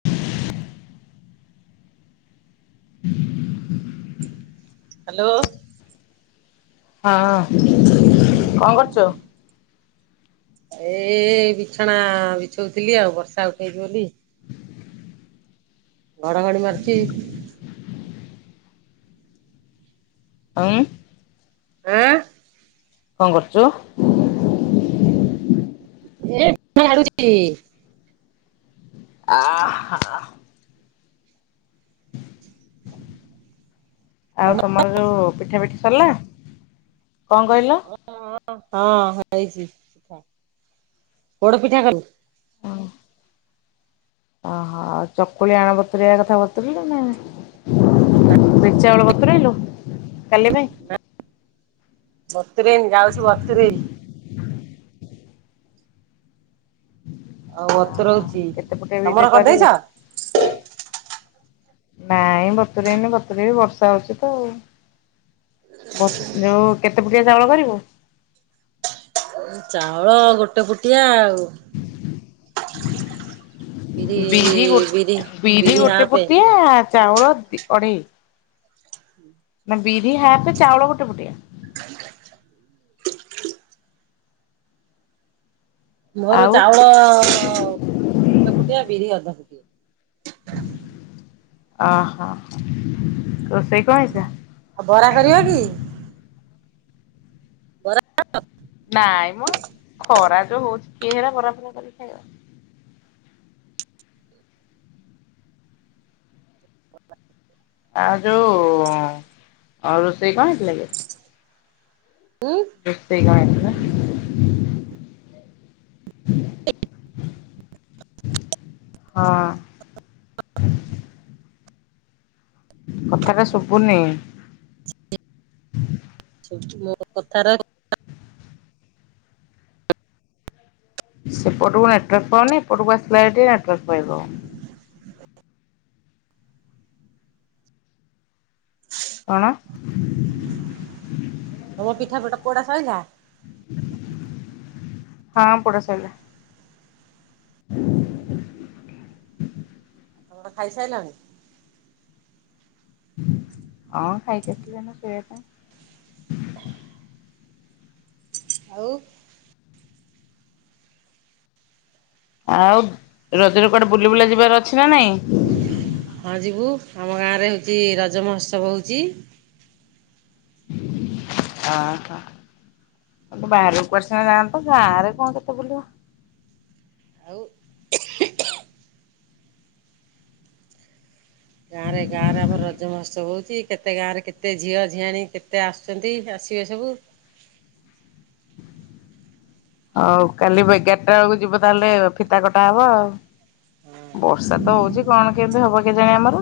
[inaudible] [unintelligible] Hello. ହଁ ହଁ କଣ କରୁଛୁ? ଏ ବିଛଣା ବିଛଉଥିଲି ଆଉ ବର୍ଷା ଉଠେଇଛି ବୋଲି ଘଡ଼ଘଡ଼ି ମାରୁଚି। ହମ ଆଁ? କଣ କରୁଛୁ? ଏ ଝାଡ଼ୁଚି। ଆଃ ହା ହା। ଆଉ ତମର ଯୋଉ ପିଠା ପିଠି ସରିଲା? କଣ କହିଲ? ହଁ ହେଇଛି। ପୋଡ଼ ପିଠା କଲୁ? ଓହୋ ଚକୁଳି ଆଣ ବତୁରେଇବା କଥା ବତୁରେଇଲୁ ନା ନାଇଁ? ନା ବିରି ଚାଉଳ ବତୁରେଇଲୁ, କାଲି ପାଇଁ? ନା ବତୁରେଇନି ଯାଉଛି ବତୁରେଇବି। ହଁ ବତୁରଉଛି, କେତେ ପଟେ ବିରି ତମର କରିବେ? କରିଦେଇଛ? ନାଇଁ ବତୁରେଇନି ବତୁରେଇବି ବର୍ଷା ହଉଛି ତ ଆଉ। ବତୁରେଇବୁ, କେତେ ପୁଟିଆ ଚାଉଳ କରିବୁ? ଚାଉଳ ଗୋଟେ ପୁଟିଆ ଆଉ। [unintelligible] ବିରି ଗୋ ବିରି ବିରି ଗୋଟେ ହାପେ ପୁଟିଆ ଚାଉଳ ଅଢ଼େଇ ନା ବିରି ହାପ, ଚାଉଳ ଗୋଟେ ପୁଟିଆ? [unintelligible] ମୋର ଆଉ ଚାଉଳ ଗୋଟେ ପୁଟିଆ ବିରି ଅଧ ପୁଟିଆ। ଅ ହଁ, ରୋଷେଇ କଣ ହେଇଥିଲା? ଆଉ ବରା କରିବା କି? ନା ତ। ନାଇ ମ ଖରା ଯୋଉ ହଉଛି କେହେରା ବରାଫରା କରି ଖାଇବ। [inaudible] ଆଉ ଯୋଉ ରୋଷେଇ କଣ ହେଇଥିଲା କି? ହୁଁ ରୋଷେଇ କଣ ହେଇଥିଲା? [unintelligible] ହଁ [unintelligible] କଥା ଟା ଶୁଭୁନି। ଶୁଭୁଛି ମୋ କଥା ରାକ ସେପଟକୁ ନେଟୱାର୍କ ପାଉନି, ଏପଟକୁ ଆସିଲା ଟିକେ ନେଟୱାର୍କ ପାଇବ। [unintelligible] କଣ? ତମ ପିଠା ଫିଟା ପୋଡା ସରିିଲା? ହଁ ପୋଡ଼ା ସରିଲା। [unintelligible] ତମେ ଖାଇ ସାରିଲନି? ହଁ ଖାଇକି ଆସିଲି ଏଇନା ଶୋଇବା ପାଇଁ। ଆଉ ଆଉ ରଜରେ କୁଆଡେ ବୁଲି ବୁଲା ଯିବାର ଅଛି ନା ନାଇଁ? ହଁ ଯିବୁ ଆମ ଗାଁରେ ହଉଛି ରଜ ମହୋତ୍ସବ ହଉଛି। ଅହ। ବାହାରକୁ କୁଆଡେ ସିନା ଯାଆନ୍ତ ଗାଁରେ କଣ କେତେ ବୁଲିବ। ଆଉ ଗାଁ ରେ ଗାଁ ରେ ଆମର ରଜ ମହୋତ୍ସବ ହଉଛି। କେତେ ଗାଁରେ କେତେ ଝିଅ ଝିଆଣି କେତେ ଆସୁଛନ୍ତି ଆସିବେ ସବୁ। ହଉ କାଲି ଏଗାରଟା ବେଳକୁ ଯିବ ତାହେଲେ ଫିତା କଟା ହବ ଆଉ। ହଁ ବର୍ଷା ତ ହଉଛି କଣ କେମିତି ହବ କେଜାଣି ଆମର।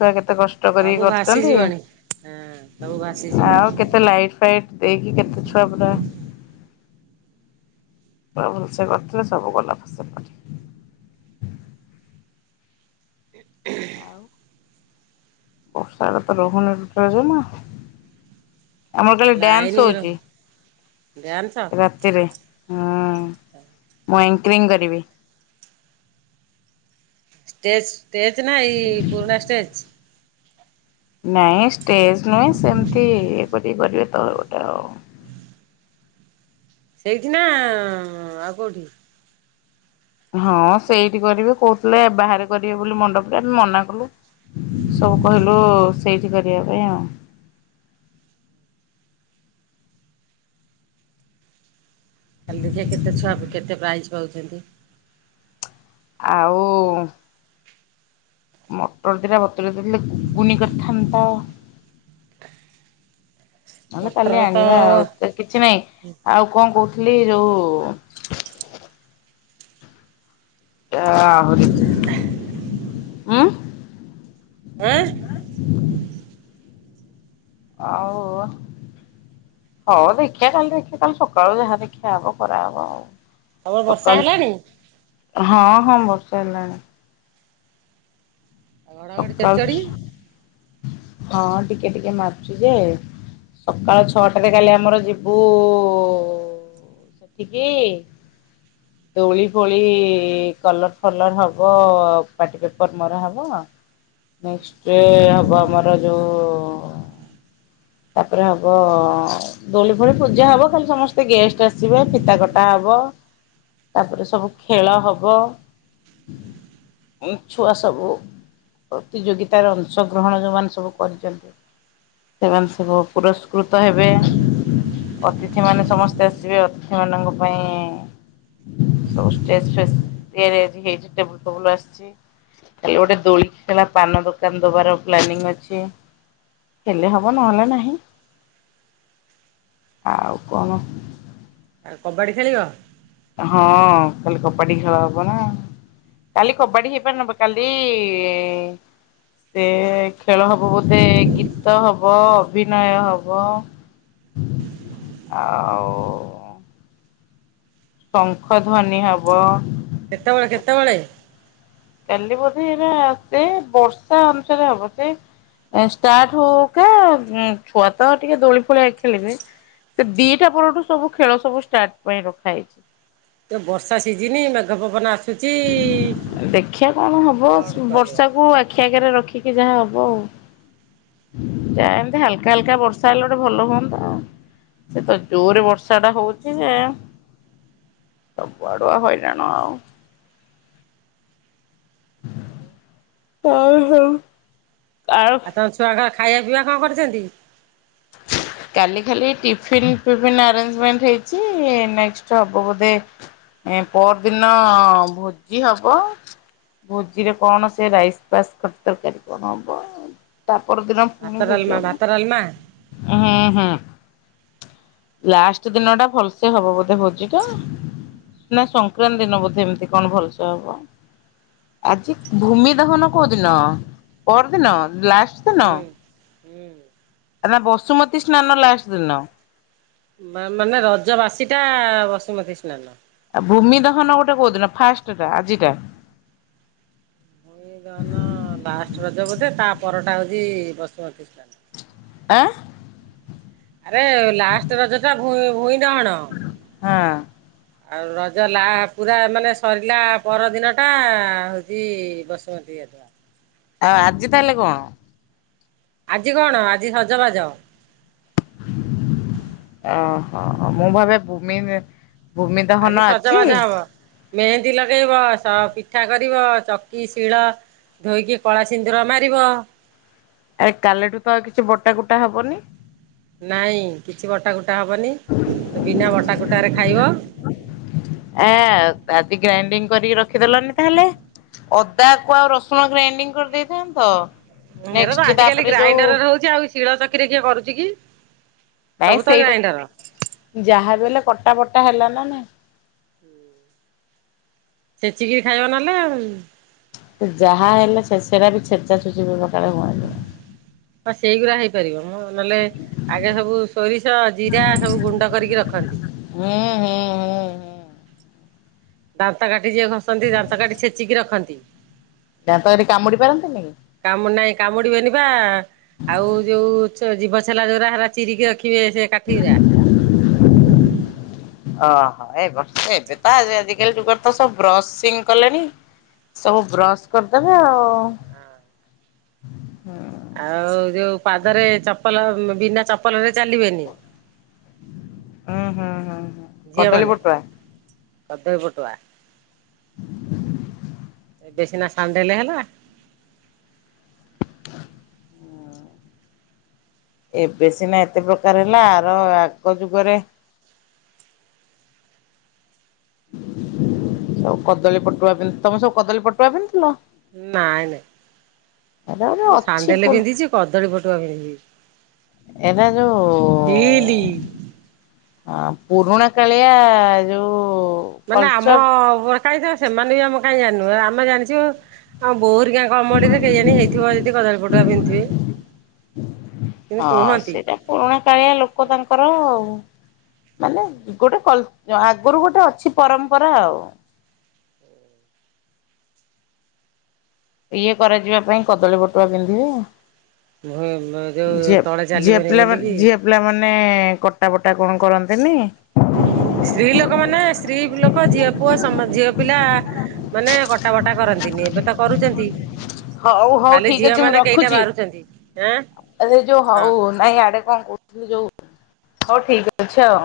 ଛୁଆ କେତେ କଷ୍ଟ କରିକି ସବୁ କରୁଛନ୍ତି ଭାସିଯିବଣି ହଁ ସବୁ ଭାସିଯିବଣି ଆଉ କେତେ ଲାଇଟ ଫାଇଟ ଦେଇ କି କେତେ ଛୁଆ ପୁରା ପୁରା ଭଲସେ କରିଥିଲେ ସବୁ ଗଲା ଫସର ଫାଟି। ହୁଁ। ବର୍ଷାଟାତ ରହୁନୀ ଟୋଟାଲ ଜମା। ଆମର ତାହାଲେ ଲାଇନ ଡ୍ୟାନ୍ସ ବି ହଉଛି ରହୁନି। ଡ୍ୟାନ୍ସ ରାତି ରାତିରେ ହଁ ମୁଁ ଆଙ୍କିରିଙ୍ଗ କରିବି। ଷ୍ଟେଜ୍ ଷ୍ଟେଜ୍ ନା ଏଇ ପୁରୁଣା ଷ୍ଟେଜ୍? ନାଇଁ ଷ୍ଟେଜ ନୁହେଁ ସେମିତି ଇଏ କରିକି କରିବେ ତ ଗୋଟେ ଆଉ। ସେଇଠି ନା ଆଉ କେଉଁଠି? ହଁ ସେଇଠି କରିବେ କହୁଥିଲେ ବାହାରେ କରିବେ ବୋଲି ମଣ୍ଡପରେ ଆମେ ମନା କଲୁ। ସବୁ କହିଲୁ ସେଇଠି କରିବା ପାଇଁ ଆଉ। କାଲି ଦେଖିବା କେତେ ଛୁଆ କେତେ ପ୍ରାଇଜ୍ ପାଉଛନ୍ତି। ଆଉ କୁ ମଟର ଦିଇଟା ବତୁରେଇଥିଲେ ଘୁଗୁନି କରିଥାନ୍ତ। ନହେଲେ ମଟର କାଲି ତ ଆଣିବା ଆଉ କିଛି ନାହିଁ ଆଉ କଣ କହୁଥିଲି ଯୋଉ ଆହୁରି ଉଁ ଆଁ ହଉ। ହଉ ଦେଖିବା କାଲି ଦେଖିବା କାଲି ସକାଳୁ ଯାହା ଦେଖିଆ ହବ କରାହବ ଆଉ। ତମର ବର୍ଷା ସକାଳୁ ହେଲାଣି। ହଁ ହଁ ବର୍ଷା ହେଲାଣି। ଆଉ ଘଡ଼ଘଡ଼ି ଚଡ଼ଚଡ଼ି ସକାଳୁ ହଁ ଟିକେ ଟିକେ ମାରୁଚି ଯେ ସକାଳ ଛଅଟାରେ କାଲି ଆମର ଯିବୁ ସେଠିକି। [inaudible] ଦୋଳି ଫୋଳି କଲର ଫଲର ହବ ପାଟି ପେପର ମରା ହବ। ନେସ୍କ୍ଟ ହବ ଆମର ଯୋଉ ତାପରେ ହବ ଦୋଳି ଫୋଳି ପୂଜା ହବ ଖାଲି ସମସ୍ତେ ଗେଷ୍ଟ ଆସିବେ ଫିତା କଟା ହବ। ତାପରେ ସବୁ ଖେଳ ହବ। ଉଁ ଛୁଆ ସବୁ ପ୍ରତିଯୋଗିତାର ଅଂଶଗ୍ରହଣ ଯୋଉମାନେ ସବୁ କରିଛନ୍ତି ସେମାନେ ସବୁ ପୁରସ୍କୃତ ହେବେ। ଅତିଥି ମାନେ ସମସ୍ତେ ଆସିବେ ଅତିଥି ମାନଙ୍କ ପାଇଁ ସବୁ ଷ୍ଟେଜ ଫେଜ ତିଆରି ହେଇଛି ଟେବୁଲ ଫେବୁଲ ଆସଛି। କାଲି ଗୋଟେ ଦୋଳି ଖେଳା ପାନ ଦୋକାନ ଦବାର ପ୍ଲାନିଂ ଅଛି। ହେଲେ ହବ ନହଲେ ନାହିଁ ଆଉ କଣ? ଆଉ କବାଡି ଖେଳିବା? ହଁ କାଲି କବାଡି ଖେଳ ହବ ନା? କାଲି କବାଡି ହେଇ ପାରେ ନ ହେଇ ପାରେ କାଲି ସେ ଖେଳ ହବ ବୋଧେ ଗୀତ ହବ ଅଭିନୟ ହବ। ଆଉ ଶଙ୍ଖଧ୍ୱନି ହବ। କେତେବେଳେ କେତେବେଳେ? କାଲି ବୋଧେ ଏଇନା ସେ ବର୍ଷା ଅନୁସାରେ ହବ ସେ। ଷ୍ଟାର୍ଟ ହଉ ହଉକା ଛୁଆ ତ ଟିକେ ଦୋଳି ଫୋଳି ଖେଳିବେ ସେ ଦିଟା ପରଠୁ ସବୁ ଖେଳ ସବୁ ଷ୍ଟାର୍ଟ ପାଇଁ ରଖା ହେଇଛି। ତ ବର୍ଷା ସିଝିନି ମେଘ ପବନ ଆସ ଦେଖିବା କଣ ହବ କଣ କରିବ ବର୍ଷାକୁ ଆଖି ଆଗରେ ରଖିକି ଯାହା ହବ ଆଉ? ଯାଏ ଏମତି ହାଲକା ହାଲକା ବର୍ଷା ହେଲା ଗୋଟେ ଭଲ ହୁଅନ୍ତା। ସେ ତ ଜୋରେ ବର୍ଷା ଟା ହଉଛି ଯେ ସବୁଆଡୁଆ ହଇରାଣ ଆଉ ହଉ ହଉ। ଆଉ ତମ ଛୁଆକା ଖାଇବା ପିଇବା କଣ କରିଛନ୍ତି? ହ କାଲି ଖାଲି ଟିଫିନ୍ ଫିପିନ ଆରେଞ୍ଜମେଣ୍ଟ ହେଇଛି ନେକ୍ସଟ୍ ହବ ବୋଧେ ଏ ପର ଦିନ ଭୋଜି ହବ। ଭୋଜିରେ କଣ ସେ ରାଇସ ପାସ୍ ଖ ତରକାରୀ କଣ ହବ? ତା ପରଦିନ ଭାତ ପୁଣି ଡାଲମା ଭୋଜି ହବ। ଭାତ ଡାଲମା। ହୁଁ ହୁଁ। ଲାଷ୍ଟ ଦିନ ଟା ଭଲସେ ହବ ବୋଧେ ଭୋଜି ଟା? ନା ସଂକ୍ରାନ୍ତି ଦିନ ବୋଧେ ଏମତି କଣ ଭଲସେ ହବ? ଆଜି ଭୂମି ଦହନ କୋଉ ଦିନ ପରଦିନ ଲାଷ୍ଟ। ହୁଁ ହୁଁ। ଆ ବସୁମତୀ ସ୍ନାନ ଲାଷ୍ଟ ଦିନ। ବା ମାନେ ରଜ ବାସିଟା ବସୁମତୀ ସ୍ନାନ। ଆଉ ଭୂମି ଦହନ ଗୋଟେ କୋଉଦିନ ଫାଷ୍ଟଟା ଆଜିଟା ଭୂମିଦହନ ଲାଷ୍ଟ ରଜ ବୋଧେ ତା ପରଟା ହେଉଛି ବସୁମତୀ ସ୍ନାନ। ଆ ଆରେ ଲାଷ୍ଟ ରଜଟା ଭଁ ଭୁଇଁ ଦହଣ। ହଁ। ଆଉ ରଜ ଲା ପୁରା ମାନେ ସରିଲା ପରଦିନ ଟା ହଉଛି ବସି ମତି ଗାଧୁଆ। ଆଉ ଆଜି ତାହେଲେ କଣ? ଆଜି କଣ ଆଜି ସଜବାଜ। ଓହୋ ମୁଁ ଭାବେ ଭୂମି ଭୂମି ଦହନ ଆଜି? ସଜବାଜ ହବ। ମେହେନ୍ଦୀ ଲଗାଇବ ପିଠା କରିବ ଚକି ଶିଳ ଧୋଇକି କଳା ସିନ୍ଦୁର ମାରିବ। ଆରେ କାଲିଠୁ ତ ଆଉ କିଛି ବଟା କୁଟା ହେବନି? ନାଇଁ କିଛି ବଟା କଟା ହବନି ତ ବିନା ବଟା କଟ ରେ ଖାଇବ। ଏ ଆଜି ଗ୍ରାଇଣ୍ଡିଙ୍ଗ କରିକି ରଖିଦେଲନି ତାହେଲେ। ଅଦାକୁ ଆଉ ରସୁଣ ଗ୍ରାଇଣ୍ଡିଙ୍ଗ କରିଦେଇଥାନ୍ତ। ହେରା ତ ନେକ୍ସଟ ଆଜିିକାଲି ତାପରେ ଯୋଉ ଗ୍ରାଇଣ୍ଡରରେ ହଉଛି ଆଉ ଶିଳ ଚକିରେ କିଏ କରୁଛି କି? ନାଇଁ ସବୁ ତ ସେଇଟା ଗ୍ରାଇଣ୍ଡର। ଯାହାବ ହେଲେ କଟା ବଟା ହେଲା ନା ନାହିଁ। [unintelligible] ଛେଚିକିରି ଖାଇବା ନହେଲେ ଆଉ। ତ ଯାହା ହେଲେ ସେଟା ବି ଛେଚା ଛେଚ କଳେ ହୁଏନ। ହଁ ସେଇଗୁଡ଼ା ହେଇପାରିବ ମୁଁ ନହେଲେ ଆଗେ ସବୁ ସୋରିଷ ଜିରା ସବୁ ଗୁଣ୍ଡ କରିକି ରଖନ୍ତି। ହଁ ହଁ ହଁଁ। ଦାନ୍ତ କାଠି ଯିଏ ଘଷନ୍ତି ଦାନ୍ତ କାଠି ଛେଚିକି ରଖନ୍ତି। ଦାନ୍ତ କାଠି କାମୁଡି ପାରନ୍ତିନି କି? କାମୁଡି ନାଇଁ କାମୁଡିବେନି ବା। ଆଉ ଯୋଉ ଜୀବଛେଲା ଯୋଉା ହୋ ଚିରିିକି ରଖିବେ ସେ। କାଠିରା। [unintelligible] ଓହୋ ଏ ବର୍ଷ ଏବେ ତ ଆଜିକାଲି ଯୁଗର ତ ସବୁ ବ୍ରଶିଂ କଲେଣି। ସବୁ ବ୍ରଶ କରିଦେବେ ଆଉ। ଆଉ ଯୋଉ ପାଦରେ ଚପଲ ବିନା ଚପଲ ରେ ଚାଲିବେନି। ହୁଁ ହୁଁ ହୁଁଁ କଦଳୀ ପୁଟୁଆ। କଦଇ ପଟୁଆ। ବେଶିନା ସାଣ୍ଡେଲେ ହେଲା। ଏବେ ସିନା ଏତେ ପ୍ରକାର ହେଲା ଆର ଆଗ ଯୁଗରେ ସବୁ କଦଳୀ ପଟୁଆ ପିନ୍ଧ ତମେ ସବୁ କଦଳୀ ପଟୁଆ ପିନ୍ଧିଥିଲ? ନାଇଁ ନାଇଁ ଏଇଟା ଗୋଟେ ମୁଁ ଅଛି ପୁ ସାଣ୍ଡେଲ ପିନ୍ଧିଛି କଦଳୀ ପଟୁଆ ପିନ୍ଧିବି। ଏବେ ଯୋଉ ହଁ ପୁରୁଣା କାଳିଆ ଯୋଉ ମାନେ ଆମ କଲଚର କ ତ ସେମାନେ ବି ଆମ କାଇହିଁ ଜାଣିନୁହେ ଆମେ ଜାଣିଛୁ ଆଉ ବୋଉ ହାରିକା କମଡିରେ କେହି ଜାଣି ହେଇଥିବ ଯଦି କଦାଳୀ ପଟୁକା ପିନ୍ଧଥିବେ କିନ୍ତୁ ହଁ କୁହନ୍ତି। ସେଇଟା ପୁରୁଣା କାଳିଆ ଲୋକ ତାଙ୍କର ଆଉ। ମାନେ ଗୋଟେ ଆଗରୁ ଗୋଟେ ଅଛି ପରମ୍ପରା ଆଉ। ଇଏ କରାଯିବା ପାଇଁ କଦଳୀ ପଟୁଆ ପିନ୍ଧିବେ। ଯୋଉ ଝିଅ ତଳେ ଝିଅ ଚାଲିବନି ପିଲାମାନେ ବୋଲିକ ଝିଅ ପିଲାମାନେ କଟା ବଟା କଣ କରନ୍ତିନି। ସ୍ତ୍ରୀ ଲୋକ ମାନେ ସ୍ତ୍ରୀ ଲୋକ ଝିଅ ପୁଅ ଝିଅ ପିଲା ମାନେ କଟ ବଟା କରନ୍ତିନି ଏବେ ତ କରୁଛନ୍ତି। ହଉ ହଉ ଖାଲି ଠିକ ଝିଅ ଅଛି ମୁଁ ମାନେ କେଇଟା ରଖୁଛି ବାରୁଛନ୍ତି ଆଁ ଏରେ ଯୋଉ ହଁ। ହଉ ନାଇଁ ଆଡେ କଣ କହୁଥିଲ ଯୋଉ ହଉ ଠିକ ଅଛି ଆଉ।